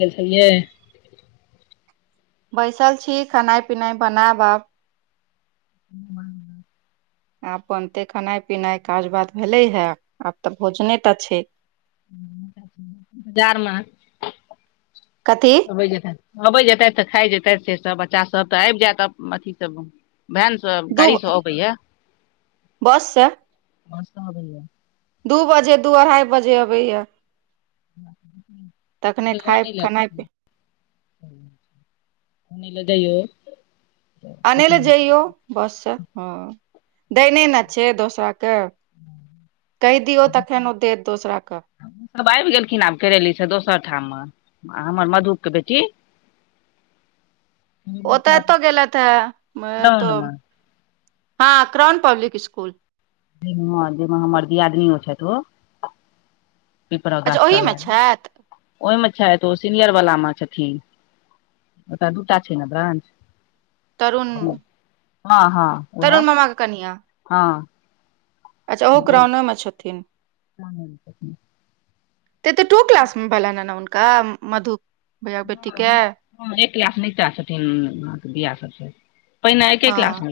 गेल छ्लीये बैसल छी खेनाइ पिनाइ बनाब आब आ बनते खेनाइ पिनाइ काज बात भेले हे आब तऽ भोजने तऽ छै [unintelligible] बजारमे कथी अब जेतथि अबै जेतथि तऽ खाए जेतथि से सब बच्चा सब तऽ आबि जायत अथी सब मे दू गाड़ीसँ अबाय ये बस से सस्ता दय ये [unintelligible] दू बजे दू अढ़ाइ बजे अबैए तखने [unintelligible] खाय ओनय ले खेनाइ पी [unintelligible] ओनय ले जयियो अनै लए जइयौ बस से हँ दैने ने छै दोसरा के कहि दिऔ तखैन ओ देत दोसरा के सभ आबि गेलखिन आब करेली से दोसर ठाममे आ हमर मधु के बेटी [inaudible] ओतऽ एतौ गेल हे टाउन एतौ मे हँ क्राउन पब्लिक स्कुल जा जाहिमे हमर दियादनीयो छथि ओ पिपरा अच्छा ओहि गाछतर मे वाली छथि ओहिमे छथि ओ सीनियर वला मे छथिन ओत दू टा छै ने ब्रांच तरुण हँ हँ उएह तरुण मामा के कनिया हँ अच्छा ओहो क्राउने मे छथिन [unintelligible] क्राउने मे तऽ तऽ टू क्लास मे भेललनि ह हुनका मधु भैया बेटी के हँ ह एक लास नेता छथिन अहके बआ सभसँ हँ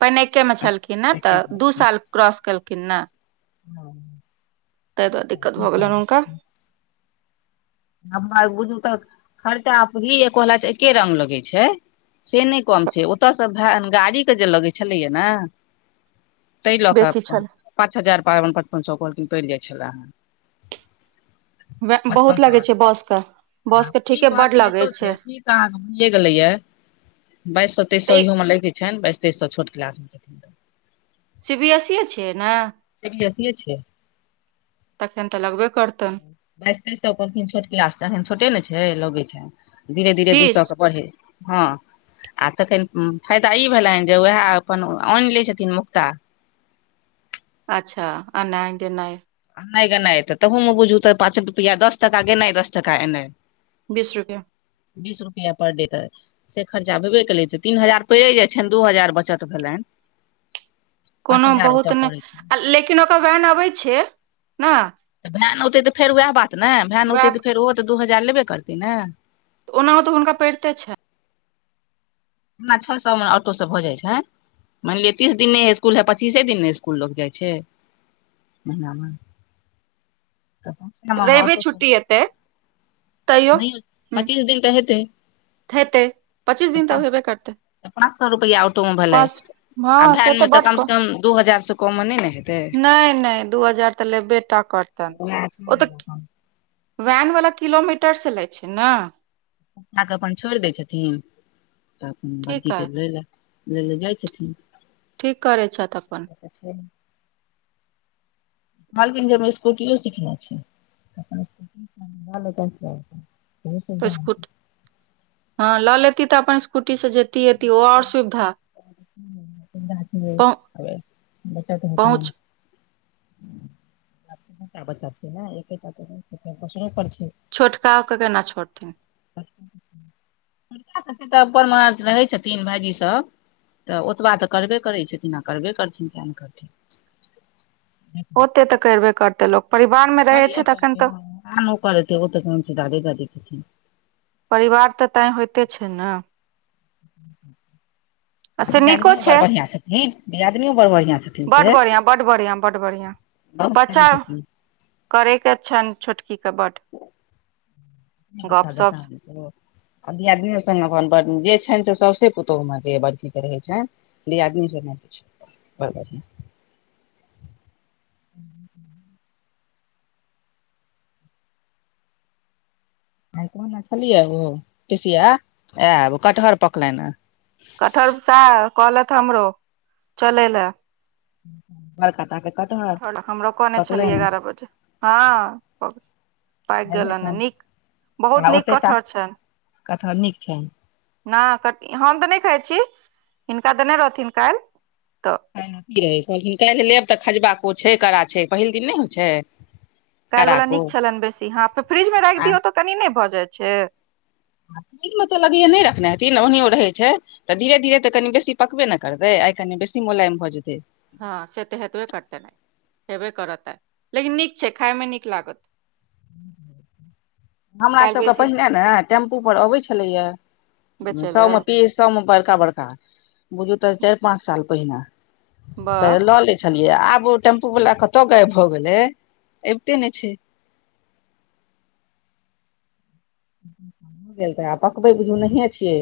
पहिने मे एक मे छलखिन ने तऽ दू साल क्रॉस केलखिन ने हँ ताहि दुआरे दिक्कत भऽ गेलनि हुनका हम बुझू तऽ खर्चा परी एकला एके रंग लगै छै से नहि कम छै ओतयसँ भेन गाड़ीके जे लगै छलैए ने ताहि लऽ कऽ बेसी छल पाँच हजार पाबन पचपन सए कहलखिन पड़ि जाइ छले हेँ बहुत लगै छै बस के बस के की ठीके बड कहलखिन हान लगै छै एतो छै बाइस सए तेस सए तऽ इ लै के छनि बायस तेस सए छोट क्लास मे छथिन तऽ सी बी एस इए छियै ने सी बी एस इए छियै तखन तऽ लगबे करतनि बाइस तेइस सए पथिन छोट कलास त त एखन छोटे ने छै लगै छै धीरे धीरे दू सए फीस के पढ़े हँ आ तखन फायदा ई भेलनि जे उएह अपन आनि लैत छथिन मुक्ता अच्छा अनाइ गैनाइ नहि ग नहि तऽ तहूमे बुझू तऽ पाँच रुपैआ दस टका गनाइ दस टा एनाइ बीस रुपैआ बीस रुपआ पर डे क से खर्चा हेबे केलै तऽ तीन हजार पड़ि जाइ छनि दू हजार बचत भेलनि पाँच कोनो हजार बहुत ओतय पड़ै छनि नहि लेकिन ओकर भेन अबै छै ने तऽ भेन औतै तऽ फेर उएह बात ने भेन औतै तऽ वएह फेर ओहो तऽ दू हजार लेबे करतै ने ओनाहो तऽ हुनका पड़िते छ हमरा छओ सए ऑटोसभ भऽ जाइत छै मानि लिय तीस दिने इकुल है पचीसे दिनने इसकुल लग जाइ छै [unintelligible] श्यामा रवि ऑटो छुट्टी एतै तैयो ह पच्चीस दिन कहेते हेतै पच्चीस दिन तऽ हेबे करतै तऽ पाँच सए रुपैआ ऑटो मे भेलै पाँच हँ आ से भैन मे तऽ बड कम क से कम दू हजार से कम नहि ने हेतै नहि नहि दू हजार तऽ लेबे टा वैह वला किलोमीटरसँ लै छै ने क अपन छोड़ि दै छथिन तऽ अपन ठीक वर्दी है के लै लए ल जाइ छथिन ठीक करै छथि अपन [unintelligible] कलकिनजे हममे स्कूट सिखने छै तऽ स्क हँ लऽ लेती तऽ अपन स्कूटी से जेती एती ओ आओर सुविधा बतात त पहुँ ह पहुँच [unintelligible] बता छै ए [unintelligible] क कर छै छोटका ओ के केना छोड़थिन तऽ अपन मह रहै छथिन भाइजीसभ तऽ ओतबा तऽ करबे करै छथिन आ करबे करथिन किए ने करथिन ओते तऽ करबे करते लोक परिवार मे रहै छै तखन तऽ करन ओ करै ओ तऽ कोन छै दादे दादी परिवार तऽ तैं होइते छै ने आ ह से नीको दियदनीओ बड़ छै बढ़िआँ छथिन दियदनीओ बड़ बढ़िआँ छथिन से बड बढ़ियां बड बढ़ियां बड बढ़ियां बहुत तरहके करय के छनि छोटकी के बड बताद [unintelligible] गपशप कत धियदनियो सने जे छनि से सौसे पुतहुमे दे बड़कीक रहै छनि याद [unintelligible] न जरना छै ब कहने छलियै ओ पीसिया आयब कटहर पकलनि हे कटठहर स कहलथि हमरो चलै लए हरका त हमरो कहने छलियै एगारह बजे हँ पाकि काल्हे गेलनि खन नीक बहुत नीक कटहर छनि कतहर नीक छैनि नहि क हम तऽ नहि खाइ छी हिनका तऽने रहथिन काल्हि तऽ की रहै कहलखिन काल्हि लेब तऽ खजबा को छै कड़ा छै पहिल दिन नहि होइ छै काल्हि वालला कराको नीक छलनि बेसी हं फ्रिज मे राखि आ दियौ तऽ कनी नहि भऽ जाइ छै दिन मे तऽ लगै नइ रखने हेथिन ओईनैयो रखै छै तऽ धीरे धीरे तऽ कनि बेसी पकबे ने करतै आइ कनि बेसी मोलायम भऽ जेतै हँ से तऽ हेतबे करतइ ना हेबे करतै लेकिन नीक छै खायमे नीक लागत हमरा काल्हि सबके बेसी पहिने ने टेम्पूपर अबै छलैए बेचै लए सबमे पीस सबमे बड़का बड़का बुझू तऽ चारि पाँच साल पहिने वाह तऽ लऽ ले छलियै आब ओ टेम्पू वाला कत गायब भऽ गेलै अबिते नइ छै गेल त पकबै बुझियौ नहिए छियै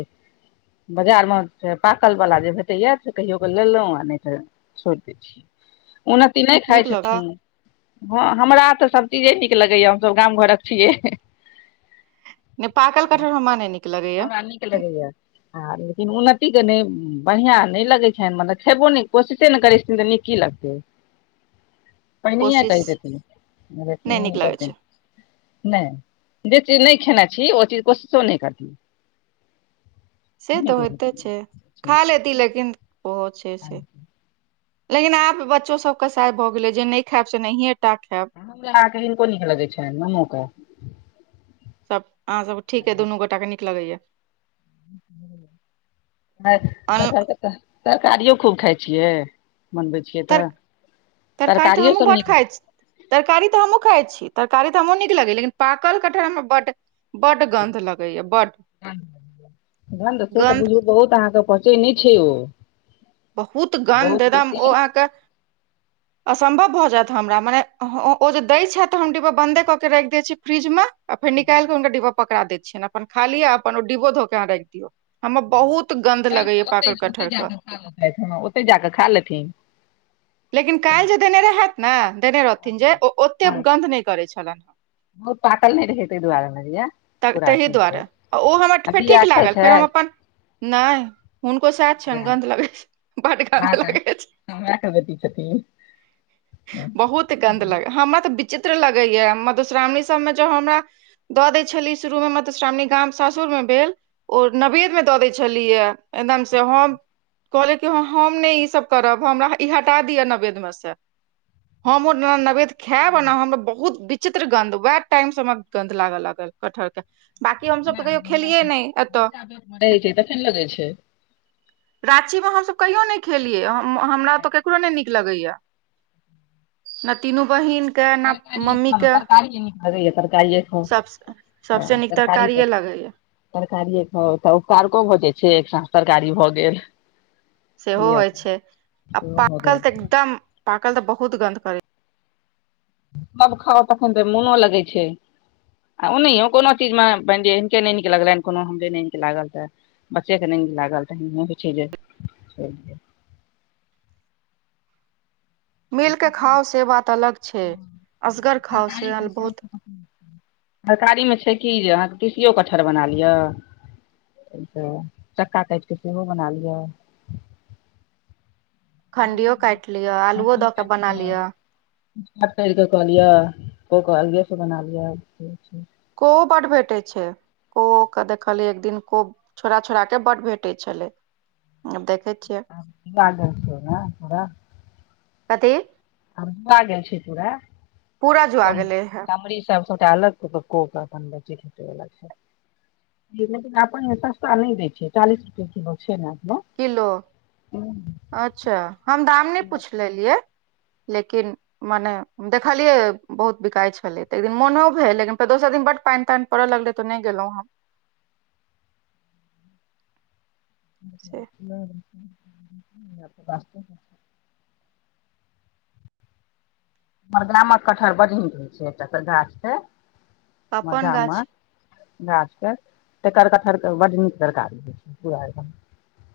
बाजार मे से पाकल वालला जे भेटैया से कहियो क लेलहुँ आ नहि त छोड़ि द छी उन्नाति ई नहि खाइ नीक लगऽ छथिन हँ हमरा तऽ सब चीजे नीक लगैया हमसब गाम घरक छियै नइ पाकल कठहर हमरा नइ नीक लगैया हमरा नीक लगेए आ लेकिन उन्नतिके नइ बढ़िआँ नइ लगैत छनि मतलब खेबो नइ कोशिशे नइ करै छथिन तऽ नीक की लगत पहिनहिए कोशिश कहि नहि नीक लगै देथिन छै नइ जे चीज नइ खेनाइ छी ओ चीज कोशिश नइ करती से तऽ होइते छै देथिन खा लेती लेकिन ओहो छै से लेकिन आब बच्चोसभ कसाइ भऽ गेलै, जे नहि खायब से नहिएटा खायब। अहाँके हनको नीक लगैत छनि, नुनुके? सभ अहाँसभ ठीक यए, दुनू गोटाके नीक लगैए। अन कथ त [unintelligible] तरकारी खूब खाइ छियै, बनब। तर तरकारी तऽ हमहूँ बड़ नीक खाइ छी। तरकारी तऽ हमहूँ खाइ छी, तरकारी तऽ हमहूँ नीक लगैए, लेकिन पागल कटहर हमरा बड़ बड्ड गन्ध लगैए, बड्ड गन्ध से तऽ गन्ध। बुझू बहुत, अहाँसभ कहै छी ने, छै ओ। बहुत गन्ध, बहुत एकदम बेसी ओ अहाँके। [inaudible] असम्भव भऽ जायत हमरा मने, ओ जे दै छथि तऽ हम डिब्बा बन्दे कऽ कऽ राखि दैत छी फ्रिजमे। आ फेर निकालि कऽ हुनकर डब्बा पकड़ाइ दै छियनि, अपन खाली आ अपन ओ डब्बो धो कऽ राखि दियौ हमर बहुत। गन्ध लगैया ओ पाकल खऽ ओते कटहर के जा कऽ खालथ। [unintelligible] लेकिन काल्हि जे देने रहथिन, जे ओ ओतेक हँ गन्ध नहि करै छलनि। बहुत पागल नहि रहै तै दुआरे अनलियै य। तऽ ताहि दुआरे ओ हमरा फेर ठीक खाइ लागल, छै फेर हम अपन। नहि, हुनको सएह छनि, बिया गन्ध लगै छै, बड़ गन्ध लगै छै। चमराक बेटी छथिन। बहुत गन्ध लगै हमरा तऽ विचित्र लगैए, मधुश्रावणी सभमे जँ हमरा। दऽ दै छली शुरूमे मधुश्रावणी, गाम-सासुरमे भेल। ओ नैवेद्यमे दऽ दै छलियै। एकदमसँ हम कहलियै कि हम नहि ई सभ करब, हमरा ई हटा दिअ नैवेद्यमे सँ। हम ओ नैवेद्य खायब आ ने हम बहुत। विचित्र गन्ध, वएह टाइमसँ हमरा कटहरके गन्ध लगऽ लागल। बाकी हम तऽ कहियो खेलियै नहि एतऽ। बच्चा पेट मे रहै छै तखन लगै छै राँचीमे हमसभ कहियो नहि खेलियै, हमरा तऽ ककरो नहि नीक लगैए। नहि, तीनू बहिन। तरकारिए खाउ, तरकारी नीक लगैए, तरकारी खाउ, सब सबसे नीक तरकारी ह। तरकारिए लगैया तरकारिए खाउ तऽ उपकारको भऽ जाइ छै, एक साँझ तरकारिओ भऽ गेल। सेहो बुझलियै होइ तऽ छै आ सेहो भऽ गेल पागल तऽ एकदम पागल, तऽ बहुत गन्ध करै। सभ खाउ, तखन तऽ मोनो लगै छै। आ ओ नहियों कोनो चीजमे मानि लिअ, हिनके नहि नीक लगलनि, कोनो हमरा नहि नीक लागल तऽ। बच्चाके नहि लागल तऽ। मिलि कऽ खाउ, से बात अलग छै, असगर खाउ से अलग बात। तरकारीमे छै कि जे अहाँके तिसियो कटहर बना लिअ? तऽ चक्का काटि कऽ सेहो बना लिअ। खण्डिओ काटि लिअ, आलुओ दऽ कऽ बना लिअ। करऽ कऽ कहलियै, को कहलियै, से बना लिअ। ओहो बड्ड भेटैत छै। कोऽके देखलियै एक दिन, कोऽ छोड़ऽ-छोड़ऽके बड़ भेटै छलै। अब देखै छियै। लऽ छै ने ओकरा। कथी? आऽ गेल छी, पूरा पूरा जुआ गेलै हे कमरा सभ। अलग पकऽ अपन बचीत छै। लेकिन अपने सस्ता नऽ दै छियै, चालीस रुपैया किलो छै ने। किलो, अच्छा हम दाम नहि पुछने छलियै, लेकिन। मने। देखलियै, बहुत बिकाय छलै तऽ एक दिन मोनो भेल, लेकिन दोसर दिन बड्ड पानि-तानि पड़ऽ लगलै तऽ नहि गेलहुँ हम। से [unintelligible] मर गा मे रहै छै एक गाछ छैर अपन गाम मे गाछ गाछ के त कटहर के बड्ड नीक तरकारी होइ छै पू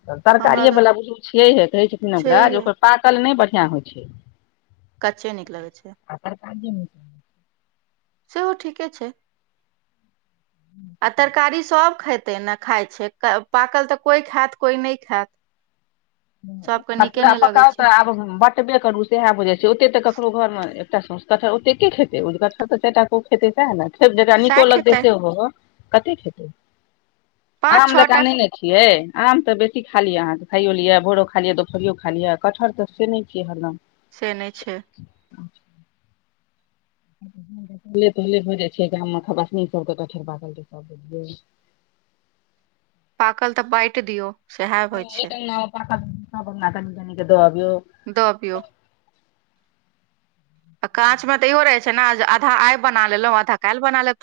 त हमरा सरकारिएवला तऽ बुजुर्ग छियैहे कहै छथिन ओकरा जे छैहे ओकर पाकल नहि बढ़िआँ होइत छै कच्चे नीक लगै छै आर काज दम छै से ठीके छै ह [inaudible] आ तरकारी सभ खेतै ने खाइ छै पाकल तऽ कोइ खायत कोइ नहि खायत सभके नीके पूरा नहि लगै पकाव छै तऽ आब के करू सह बइ छै ओते तऽ ककरो घर मे एकटा कहर ओते खेतै कहर तऽ चारटा खेतै सएह ने फे जकरा सएह निको लगतै खेतै सेहो कते खेतै पाँच आम छओ टा जकाँनने छियै आम तऽ बेसी खा लियै अहाँके खाइयो लिअ भोरो खायै दोपहरियो खाल लियै कटहर तऽ से नहि छियै हरदम से नहि छै अचा ले ले भऽ जाइ छै गाममे खपास सबके कठेर पलै सब बुझ पाकल तऽ बाटि दियऔ [unintelligible] न के दबियौ द अबियौ काच मे तऽ इहो रहे छै ने जे आधा आइ बना लेलो आधा काल्हि बना लेल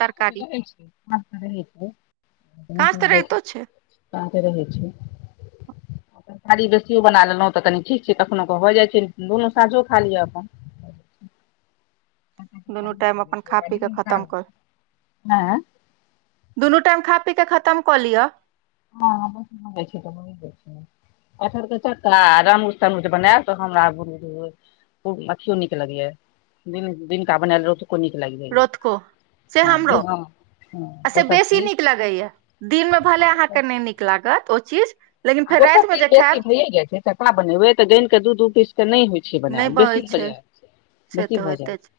काँच तऽ रहितो छै [unintelligible] काते रहै छै तरकारी बेसियो बना लेलहुँ तऽ कनि ठीक छै कखनो क भऽ जाइत छै दुनू साँझो खा लिअ अपन दुनू टाइम अपन खा पी कऽ खतम करू आँय दुनू टाइम खा पी क खतम कऽ लिअ हँ हमइ छै तऽ म जाइ कठहरके चक्का रूज तनुज बनायल तऽ हमरा गुरु ओ अखियो नीक लगी है दिन दिन क बनल रह नीक लागि रतुको से हमरो जाइया ओ सब ठीक दिन मे भे अहाँके नहि नीक लागत ओ चीज लेकिन आ फेर ओ सब रातिमे चीज जे बेसी खायब होइए छै चका बनेबे तऽ गायनिक के दूध उ पीस के नहि होइ छै से म नहि बहै बेसी छै भजा से बेसी तऽ भजा होइते छै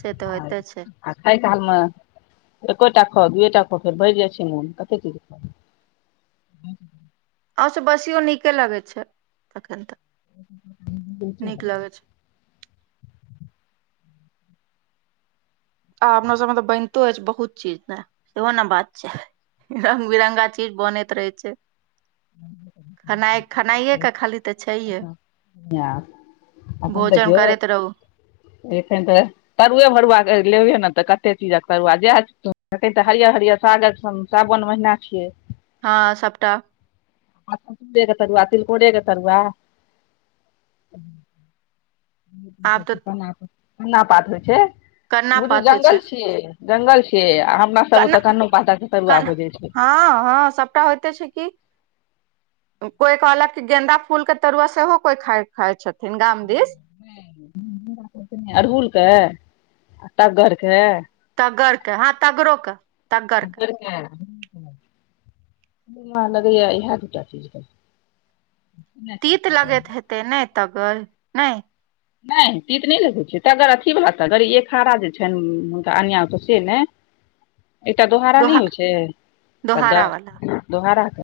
से तऽ आ होइते छै आ खाय कालमे एकोटा खऽ दुएटा खाउ फेर भरि जाइ छै मोन कतेक चीज खा आ सब बसियो नीके लगे छै तखन तऽ नीक लगे छै आ अपना सबमे तऽ बनितो अछि बहुत चीज ने एहो ने बात छै रंग बिरंगा चीज बनैत रहै छै खेनाइ खेनाइएकेऽ खाली तऽ छैहे अपना भोजन करैत रहू एख [unintelligible] तऽ तरुए भरुआके लेबहे ने तऽ कते चीजक तरुआ जए हरियर हरियर सागत सावन महिना छियै हँ सबटा आतर तिलकोर के तरुआ आब तऽ [unintelligible] न्ना पात होइ छै कन्ना बुझू पात होइ जंगल छियै जंगल छियै आ हमरा सब ना ओतऽ कन्नो पातक तरुआ भोजै छै हँ हँ सबटा होइते छै कि कोइ कहलक क गेन्दा फूल के तरुआ सेहो कोइा खाइ य छथिन गाम दिस अड़हुलके आ टग्गरके तगर के हँ तगरोे तग्गर केऽ हँ मान लगै य ह दू टा चीज त तीत लगैत हेतै नहि तग नहि नहि तीत नहि लगै छै त अगर अथी बला तऽ एकहड़ा जे छनि हुनका अन्य से ने एकटा दोहारा नहि दोहा होइ छै त दोहारा वाला ग दोहाराके